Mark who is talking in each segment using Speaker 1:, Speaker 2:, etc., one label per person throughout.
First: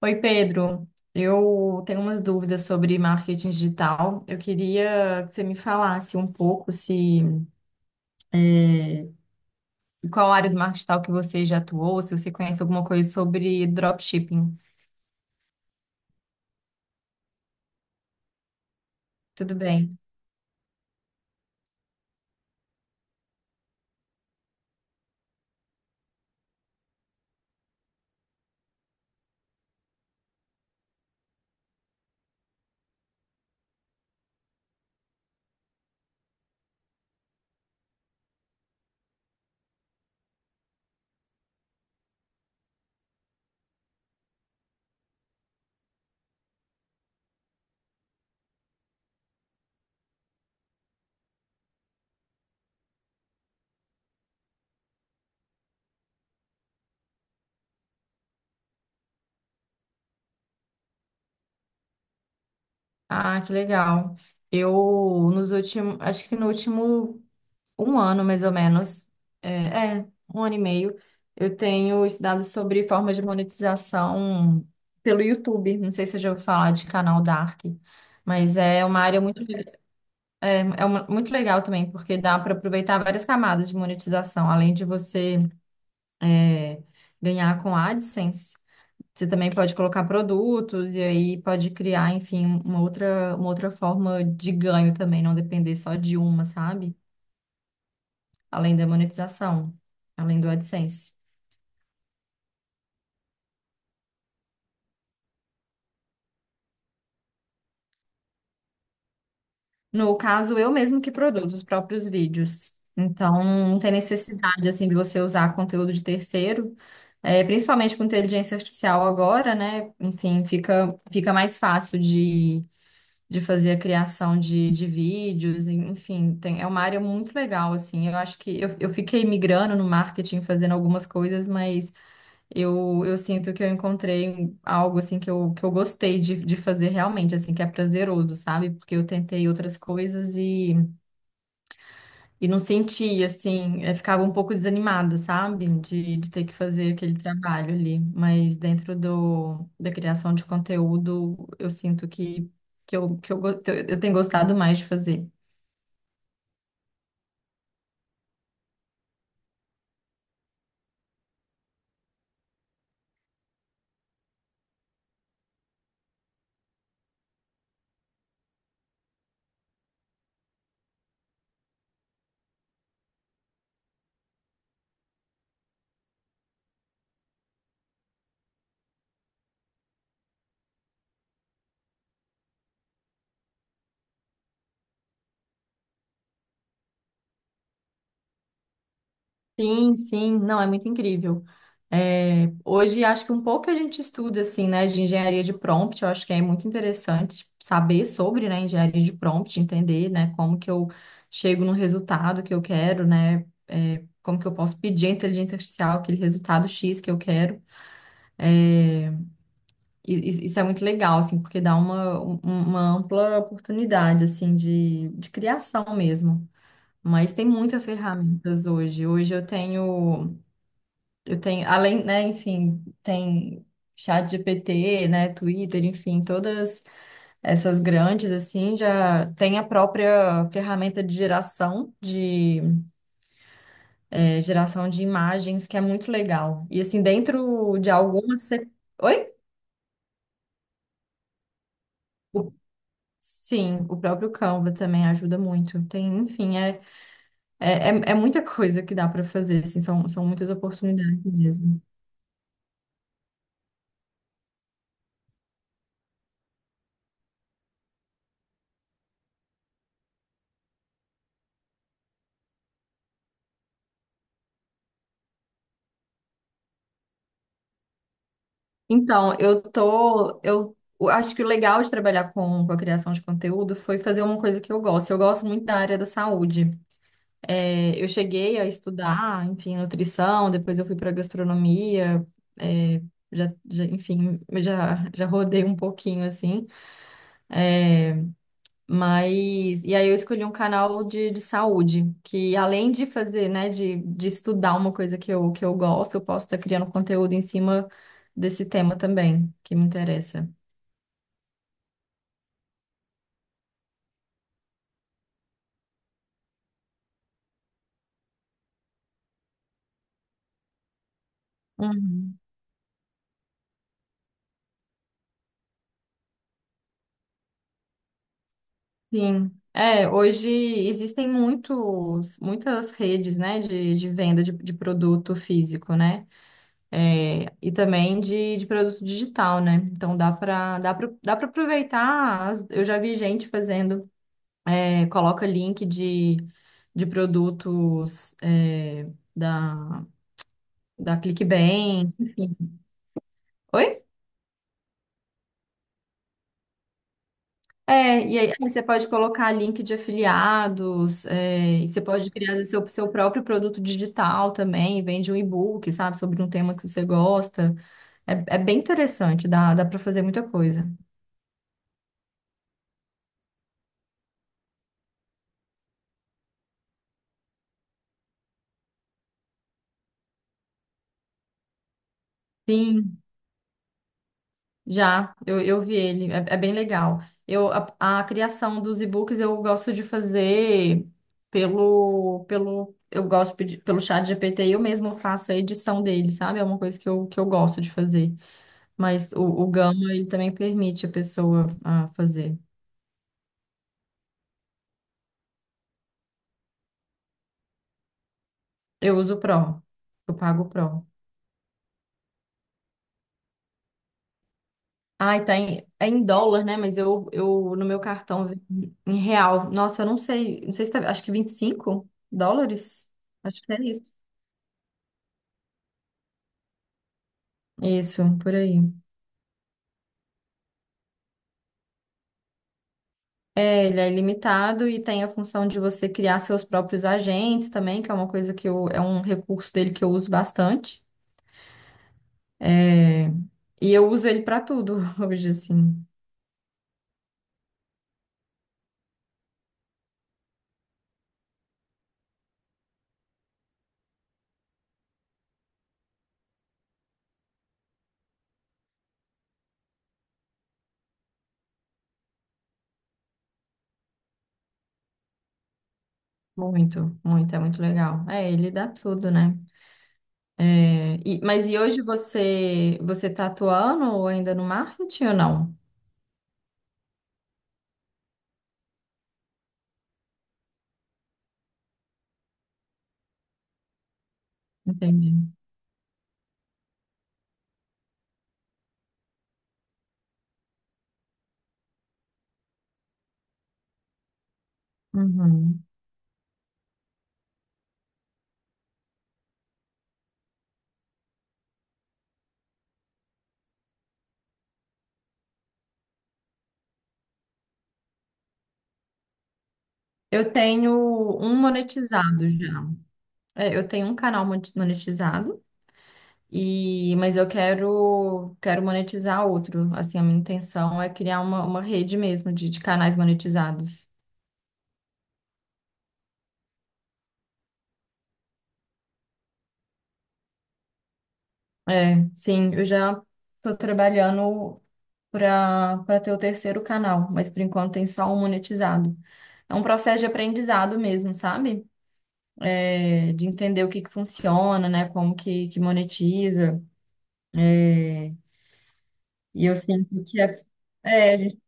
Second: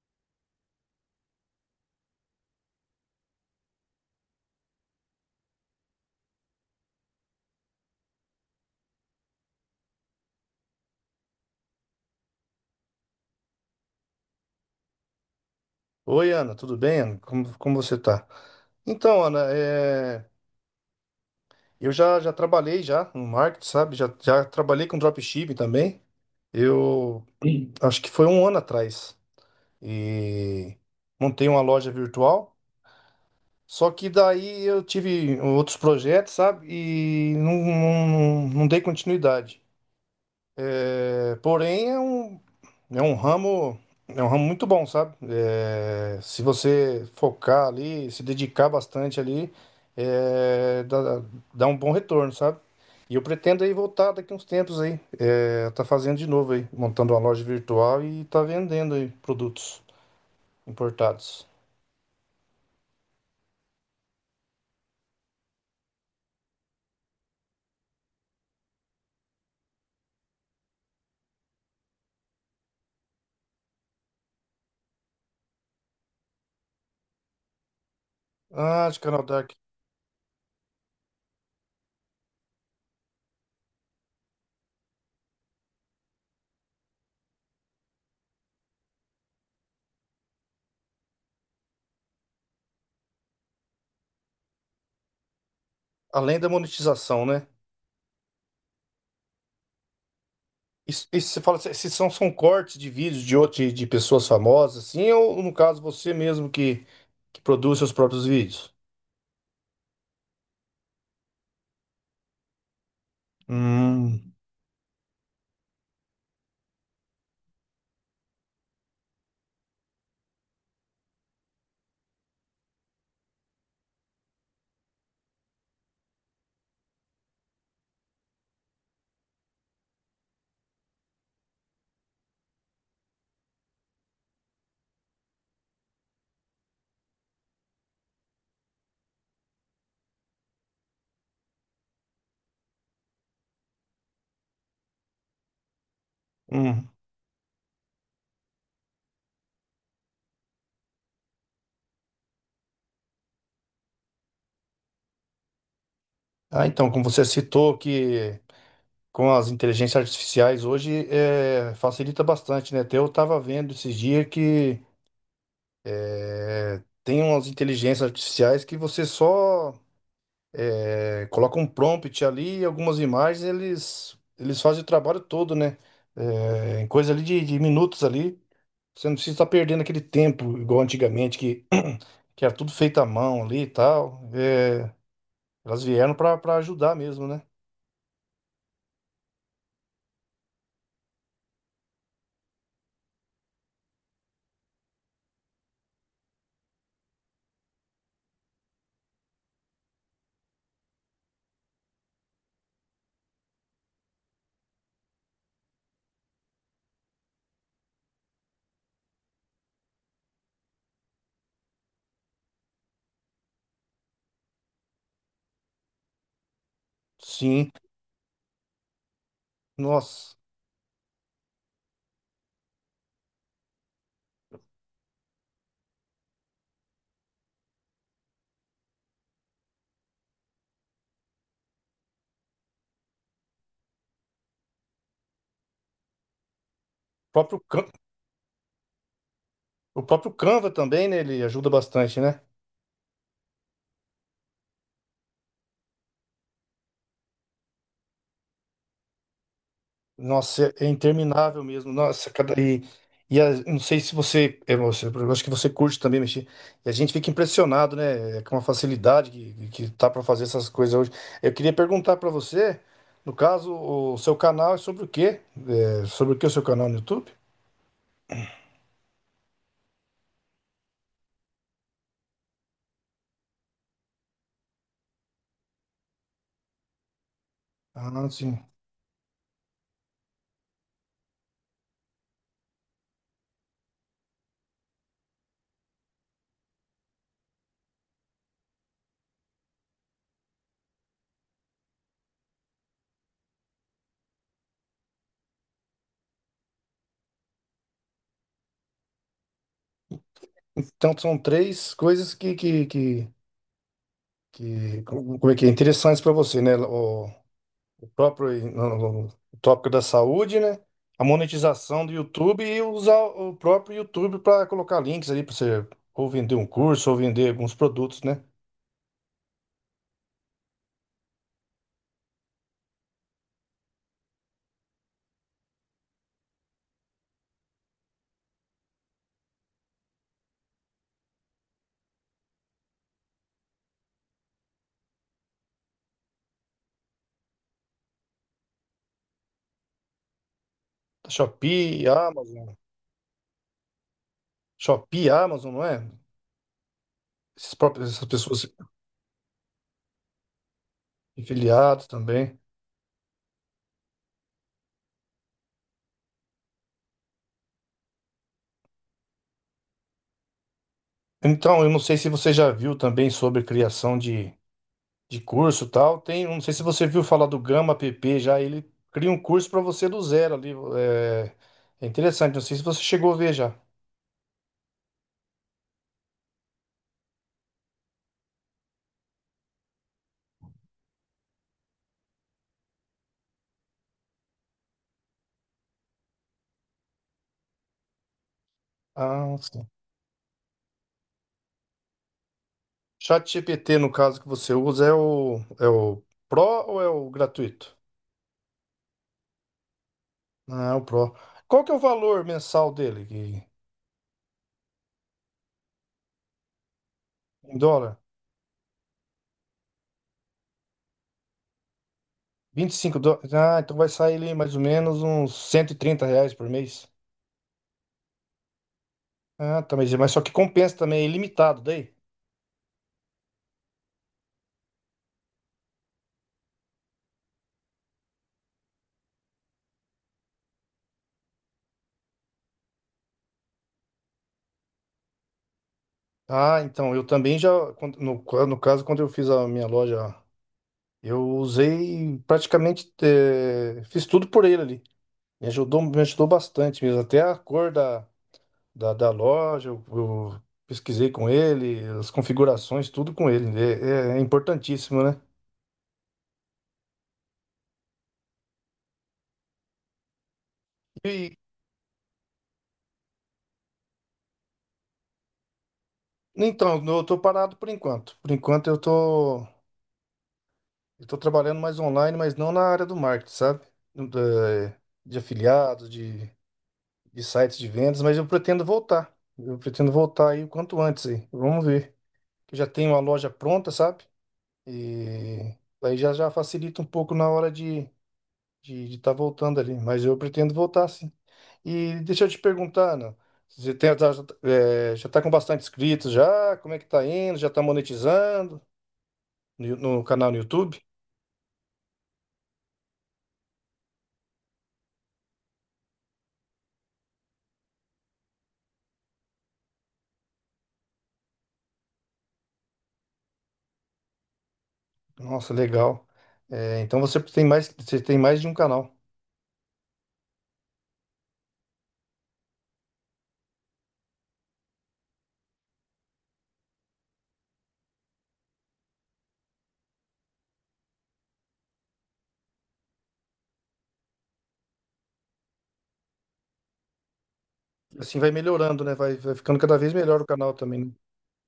Speaker 1: Oi, Pedro. Eu tenho umas dúvidas sobre marketing digital. Eu queria que você me falasse um pouco se é, qual área do marketing digital que você já atuou, se você conhece alguma coisa sobre dropshipping.
Speaker 2: Oi, Ana, tudo bem, Ana? Como você tá? Então, Ana,
Speaker 1: Tudo bem.
Speaker 2: eu já trabalhei já no marketing, sabe? Já trabalhei com dropshipping também. Eu, sim, acho que foi um ano atrás. E montei uma loja virtual. Só que daí eu tive outros projetos, sabe? E não, não, não dei continuidade. É, porém, É um ramo, é um ramo muito bom, sabe? É, se você focar ali, se dedicar bastante ali, é, dá, dá um bom retorno, sabe? E eu pretendo aí voltar daqui uns tempos aí, tá fazendo de novo aí, montando uma loja virtual e tá vendendo aí produtos importados.
Speaker 1: Ah, que legal. Eu nos últimos, acho que no último um ano mais ou menos, é, é, um ano e meio, eu tenho estudado sobre formas de monetização pelo YouTube. Não sei se você já ouviu falar de canal Dark. Mas é
Speaker 2: Ah, de
Speaker 1: uma
Speaker 2: canal Dark.
Speaker 1: Muito legal também, porque dá para aproveitar várias camadas de monetização. Além de você é, ganhar com a AdSense, você também pode colocar produtos e aí pode criar, enfim, uma outra forma de ganho também, não depender só de
Speaker 2: Além
Speaker 1: uma,
Speaker 2: da
Speaker 1: sabe?
Speaker 2: monetização, né?
Speaker 1: Além da monetização, além do
Speaker 2: Isso,
Speaker 1: AdSense.
Speaker 2: isso você fala, se são cortes de vídeos de outro, de pessoas famosas, assim, ou no caso você mesmo que produz seus próprios vídeos?
Speaker 1: No caso, eu mesmo que produzo os próprios vídeos. Então, não tem
Speaker 2: Hum.
Speaker 1: necessidade, assim, de você usar conteúdo de terceiro. É, principalmente com inteligência artificial agora, né? Enfim, fica mais fácil de fazer a criação de vídeos, enfim, é uma área muito legal, assim. Eu acho que eu fiquei migrando no marketing, fazendo algumas coisas, mas eu sinto que eu encontrei algo assim que que eu gostei de fazer realmente, assim, que é prazeroso, sabe? Porque eu tentei outras coisas e não sentia, assim, ficava um pouco desanimada, sabe? De ter que
Speaker 2: Hum.
Speaker 1: fazer aquele trabalho ali. Mas dentro do, da criação de conteúdo, eu sinto que eu tenho gostado mais de fazer.
Speaker 2: Ah, então, como você citou que com as inteligências artificiais hoje facilita bastante, né? Até eu estava vendo esses dias que tem umas inteligências artificiais que você só coloca um prompt ali, e algumas imagens, eles fazem o trabalho todo, né? É, em coisa ali de minutos ali, você não precisa estar perdendo aquele tempo igual antigamente que que era tudo feito à mão ali e tal. É, elas vieram para ajudar mesmo, né?
Speaker 1: Sim, sim, não, é muito incrível. É, hoje acho que um pouco a gente estuda assim, né, de engenharia de prompt. Eu acho que é muito interessante saber sobre, né, engenharia de prompt, entender, né, como que eu chego no resultado que eu quero, né, é, como que eu posso pedir à inteligência artificial aquele resultado X que eu quero. E- Isso é muito legal, assim, porque dá uma ampla oportunidade, assim, de criação mesmo. Mas tem
Speaker 2: Sim.
Speaker 1: muitas ferramentas hoje. Hoje eu
Speaker 2: Nossa,
Speaker 1: tenho. Eu tenho, além, né, enfim, tem chat GPT, né, Twitter, enfim, todas essas grandes, assim, já tem a própria ferramenta de geração, de geração de imagens, que é muito legal. E, assim,
Speaker 2: o próprio,
Speaker 1: dentro de
Speaker 2: Can-
Speaker 1: algumas... você- Oi?
Speaker 2: o próprio Canva também, né? Ele ajuda bastante, né?
Speaker 1: O- Sim, o próprio Canva também ajuda muito. Tem, enfim, é muita coisa que dá para fazer, assim, são muitas
Speaker 2: Nossa, é
Speaker 1: oportunidades
Speaker 2: interminável
Speaker 1: mesmo.
Speaker 2: mesmo. Nossa, cada. Não sei se você. Eu acho que você curte também mexer. E a gente fica impressionado, né? Com a facilidade que tá para fazer essas coisas hoje. Eu queria perguntar para você, no caso, o seu canal é sobre o quê? É, sobre o que o seu canal no YouTube?
Speaker 1: Então, eu tô, eu acho que o legal de trabalhar com a criação de conteúdo foi fazer uma coisa que eu gosto. Eu gosto muito da área da saúde. É, eu
Speaker 2: Ah, sim.
Speaker 1: cheguei a estudar, enfim, nutrição, depois eu fui para gastronomia, é, enfim, já rodei um pouquinho assim. Mas, e aí eu escolhi um canal de saúde, que além de fazer, né, de estudar uma coisa que que eu gosto, eu posso estar criando conteúdo em cima desse tema também, que me interessa.
Speaker 2: Então são três coisas que como é que é? Interessantes para você, né? O próprio no- no- o tópico da saúde, né? A monetização do
Speaker 1: Uhum.
Speaker 2: YouTube e usar o próprio YouTube para colocar links ali para você ou vender um curso ou vender alguns produtos, né?
Speaker 1: Sim. É, hoje existem muitos, muitas redes, né, de venda de produto físico, né? É, e também de produto digital, né? Então dá para aproveitar. Eu já vi gente fazendo, é, coloca link de produtos é, da, da
Speaker 2: Da Shopee,
Speaker 1: Clickbank, enfim.
Speaker 2: Amazon,
Speaker 1: Oi?
Speaker 2: Shopee, Amazon, não é? Esses próprios,
Speaker 1: É,
Speaker 2: essas
Speaker 1: e aí
Speaker 2: pessoas
Speaker 1: você pode colocar link de afiliados, é, e você
Speaker 2: afiliadas
Speaker 1: pode
Speaker 2: também.
Speaker 1: criar seu próprio produto digital também, vende um e-book, sabe, sobre um tema que você gosta. É, é bem interessante, dá, dá para fazer muita coisa.
Speaker 2: Então, eu não sei se você já viu também sobre criação de curso e tal. Tem, eu não sei se você viu falar do Gama app já, ele cria um curso para você do zero ali. É, é interessante, não sei se você
Speaker 1: Sim,
Speaker 2: chegou a ver já.
Speaker 1: já, eu vi ele, é, é bem legal. Eu, a criação dos e-books eu gosto de fazer pelo, pelo, eu gosto de pedir- pelo chat GPT, eu mesmo faço a edição dele, sabe? É uma coisa que que eu gosto de fazer. Mas
Speaker 2: Ah,
Speaker 1: o Gama, ele também permite a pessoa a fazer.
Speaker 2: ChatGPT, no caso que você usa, é o Pro ou é o gratuito?
Speaker 1: Eu uso o Pro. Eu pago o
Speaker 2: Ah, é o
Speaker 1: Pro.
Speaker 2: Pro. Qual que é o valor mensal dele?
Speaker 1: Ai, tá em, é em dólar, né? Mas eu
Speaker 2: Em
Speaker 1: no meu
Speaker 2: dólar?
Speaker 1: cartão em real. Nossa, eu não sei. Não sei se tá, acho que 25
Speaker 2: Vinte e
Speaker 1: dólares.
Speaker 2: cinco dólares.
Speaker 1: Acho que
Speaker 2: Ah,
Speaker 1: é
Speaker 2: então
Speaker 1: isso.
Speaker 2: vai sair ali mais ou menos uns R$ 130 por mês.
Speaker 1: Isso, por aí.
Speaker 2: Ah, tá, mas só que compensa também, é ilimitado daí.
Speaker 1: É, ele é ilimitado e tem a função de você criar seus próprios agentes também, que é uma coisa que eu, é um recurso dele que eu uso bastante. E eu uso ele pra tudo hoje, assim.
Speaker 2: Ah, então, eu também já, no caso, quando eu fiz a minha loja, eu usei praticamente, fiz tudo por ele ali. Me ajudou bastante mesmo, até a cor da da loja, eu pesquisei com ele, as configurações, tudo com ele. É importantíssimo, né?
Speaker 1: Muito, muito, é muito legal. É, ele dá tudo, né? É,
Speaker 2: E
Speaker 1: mas e hoje você está atuando ou ainda no marketing ou não?
Speaker 2: então, eu tô parado por enquanto. Por enquanto eu tô trabalhando mais online, mas não na área do marketing, sabe? Da-
Speaker 1: Entendi.
Speaker 2: De, afiliados, de sites de vendas, mas eu pretendo voltar. Eu pretendo voltar aí o quanto antes aí. Vamos ver. Eu já tenho uma loja pronta, sabe? E
Speaker 1: Uhum.
Speaker 2: aí já facilita um pouco na hora de estar voltando ali, mas eu pretendo voltar sim. E deixa eu te perguntar, Ana, você já está com bastante inscritos já? Como é que tá indo? Já está monetizando no canal
Speaker 1: Eu
Speaker 2: no YouTube?
Speaker 1: tenho um monetizado já. É, eu tenho um canal monetizado e mas eu quero monetizar outro. Assim, a minha intenção é criar uma rede mesmo de canais monetizados.
Speaker 2: Nossa, legal. É, então você tem mais de um canal.
Speaker 1: É, sim, eu já estou trabalhando para ter o terceiro canal, mas por enquanto tem só um monetizado. É um processo de aprendizado mesmo, sabe? É, de entender o que que funciona, né? Como que monetiza.
Speaker 2: Assim vai melhorando, né? Vai
Speaker 1: E eu
Speaker 2: ficando cada vez
Speaker 1: sinto que
Speaker 2: melhor o
Speaker 1: é,
Speaker 2: canal também, né?
Speaker 1: é, a gente-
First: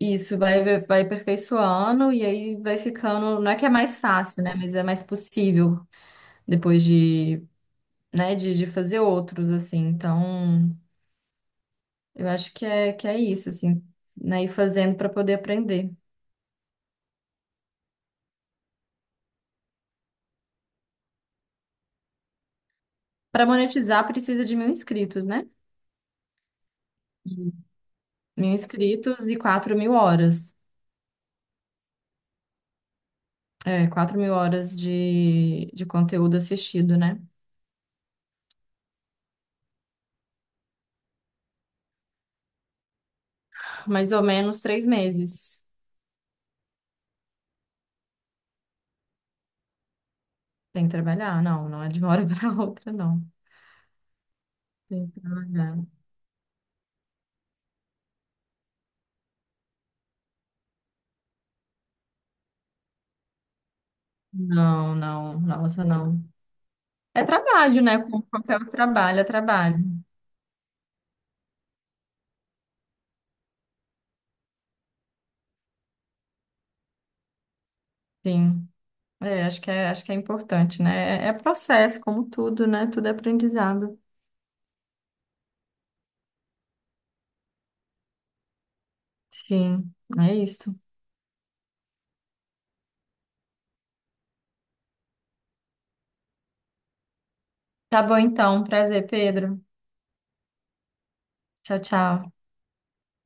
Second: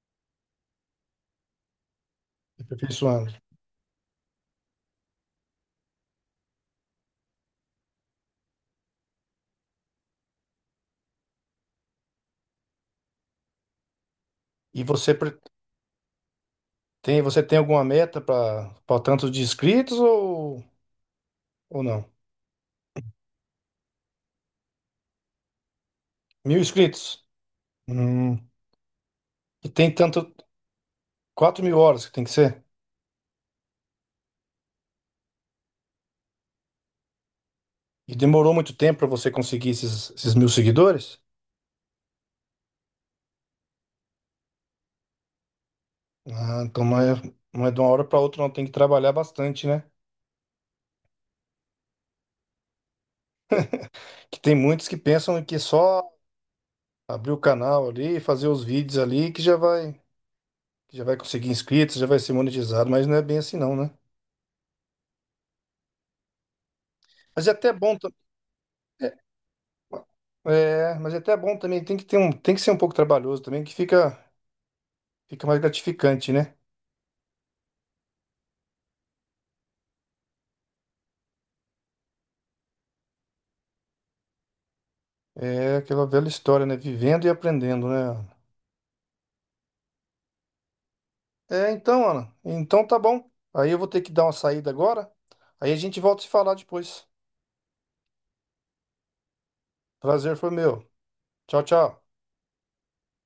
Speaker 1: isso vai aperfeiçoando e aí vai
Speaker 2: Aperfeiçoando.
Speaker 1: ficando. Não é que é mais fácil, né? Mas é mais possível depois de, né? De fazer outros, assim. Então, eu acho que é isso, assim, né? Ir
Speaker 2: E
Speaker 1: fazendo para
Speaker 2: você
Speaker 1: poder
Speaker 2: pre-
Speaker 1: aprender.
Speaker 2: tem, você tem alguma meta para tanto de inscritos ou não?
Speaker 1: Para monetizar, precisa de 1.000 inscritos, né?
Speaker 2: 1.000 inscritos? Hum,
Speaker 1: 1.000 inscritos e
Speaker 2: e
Speaker 1: quatro mil
Speaker 2: tem tanto,
Speaker 1: horas.
Speaker 2: 4.000 horas que tem que ser?
Speaker 1: É, 4.000 horas de conteúdo assistido, né?
Speaker 2: E demorou muito tempo para você conseguir esses 1.000 seguidores?
Speaker 1: Mais ou menos 3 meses.
Speaker 2: Ah, então não é, não é de uma hora para outra, não. Tem que trabalhar bastante, né?
Speaker 1: Tem que trabalhar. Não, não é de uma hora para outra, não.
Speaker 2: Que tem muitos que
Speaker 1: Tem que
Speaker 2: pensam que
Speaker 1: trabalhar.
Speaker 2: só abrir o canal ali, fazer os vídeos ali, que já vai conseguir inscritos, já vai ser monetizado, mas não é bem assim, não, né?
Speaker 1: Não, não, nossa, não. É
Speaker 2: Mas é até
Speaker 1: trabalho,
Speaker 2: bom,
Speaker 1: né?
Speaker 2: tam-
Speaker 1: Como qualquer trabalho, é trabalho.
Speaker 2: mas é até bom também. Tem que ser um pouco trabalhoso também, que fica mais gratificante, né?
Speaker 1: Sim. É, acho acho que é importante, né? É processo, como tudo, né? Tudo é aprendizado.
Speaker 2: É aquela velha história, né? Vivendo e aprendendo, né?
Speaker 1: Sim, é isso.
Speaker 2: É, então, Ana. Então tá bom. Aí eu vou ter que dar uma saída agora. Aí a gente volta a se falar depois.
Speaker 1: Tá bom, então. Prazer, Pedro.
Speaker 2: Prazer foi meu. Tchau,
Speaker 1: Tchau,
Speaker 2: tchau.
Speaker 1: tchau.